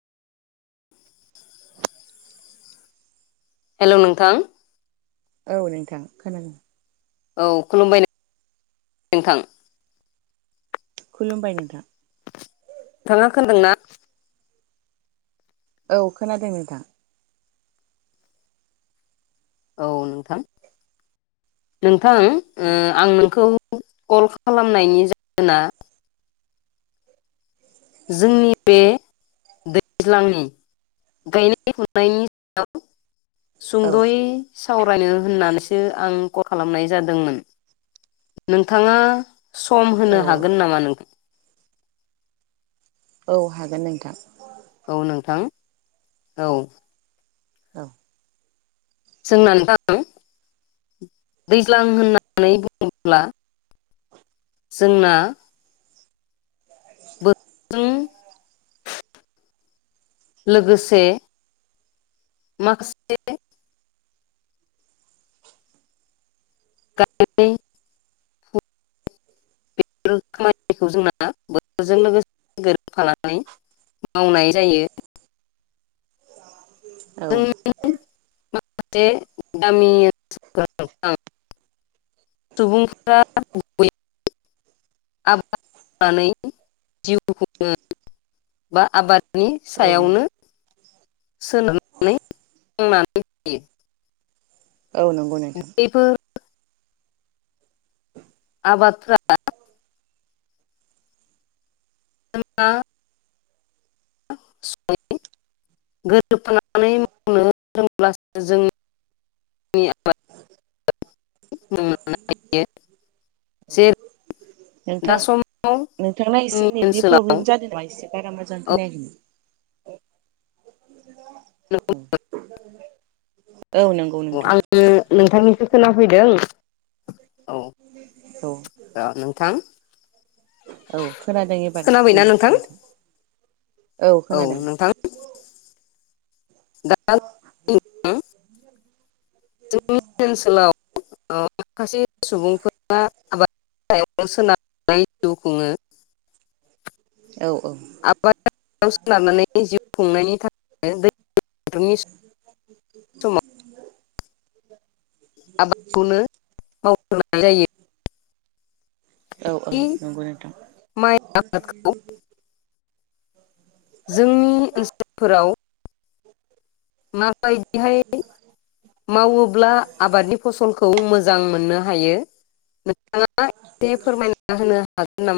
[inaudible] Hello नोंथां। औ नोंथां खोनादों। औ खुलुमबाय नोंथां। खुलुमबाय नोंथां। नोंथाङा खोनदों ना? औ खोनादों नोंथां। औ नोंथां नोंथां आं नोंखौ कल खालामनायनि जाहोना जोंनि बे दैज्लांनि गायनाय फुनायनि सायाव औ सुंद'यै। सावरायनो होननानैसो आं कल खालामनाय जादोंमोन नोंथाङा सम औ होनो हागोन नामा नों? औ हागोन नोंथां। औ नोंथां औ। औ। जोंनानै [inaudible] दैज्लां होननानै बुङोब्ला [unintelligible] जोंना [unintelligible] उम लोगोसे माखासे गामिनि बेफोर खामानिखौ जोंना बोथोरजों लोगोसे गोरोबफानानै मावनाय जायो। औ। उम माखासे गामि ओनसोलाव सुबुंफोरा [inaudible] आबाद मावनानै जिउ खुङो बा आबाद नि औ नौ सायावनो सोनारनानै थांनानै थायो। औ नं बयबो आबादफोरा अमबा [inaudible] गोरोबानानै मावनो रोंब्लासो जों जे नोंथां दा समाव नोंथांना एसे जोंनि नेटनि ओनसोलाव प्रब्लेम जादोंना एसे। बारा मोजां औ खोनायाखै। औ नोंग अ आङो नोंथांनिखो खोनाफैदों औ औ अ नोंथां औ खोनादों एबार बुंदो नोंथां औ खोनादों। दा [inaudible] जोंनि ओनसोलाव अ माखासे सुबुंफोरा आबाद सायावनो सोनार [unintelligible] जिउ खुङो। औ औ आबादाव सोनारनानै जिउ खुंनायनि थाखाय दै [unintelligible] समाव आबादखौनो मावनाय जायो औ औ बे नंगौ नोंथां। माइ आबादखौ जोंनि ओनसोल फोराव माबायदिहाय मावोब्ला आबादनि फसलखौ मोजां मोननो हायो नोंथाङा एसे फोरमायना होनो हागोन नामा?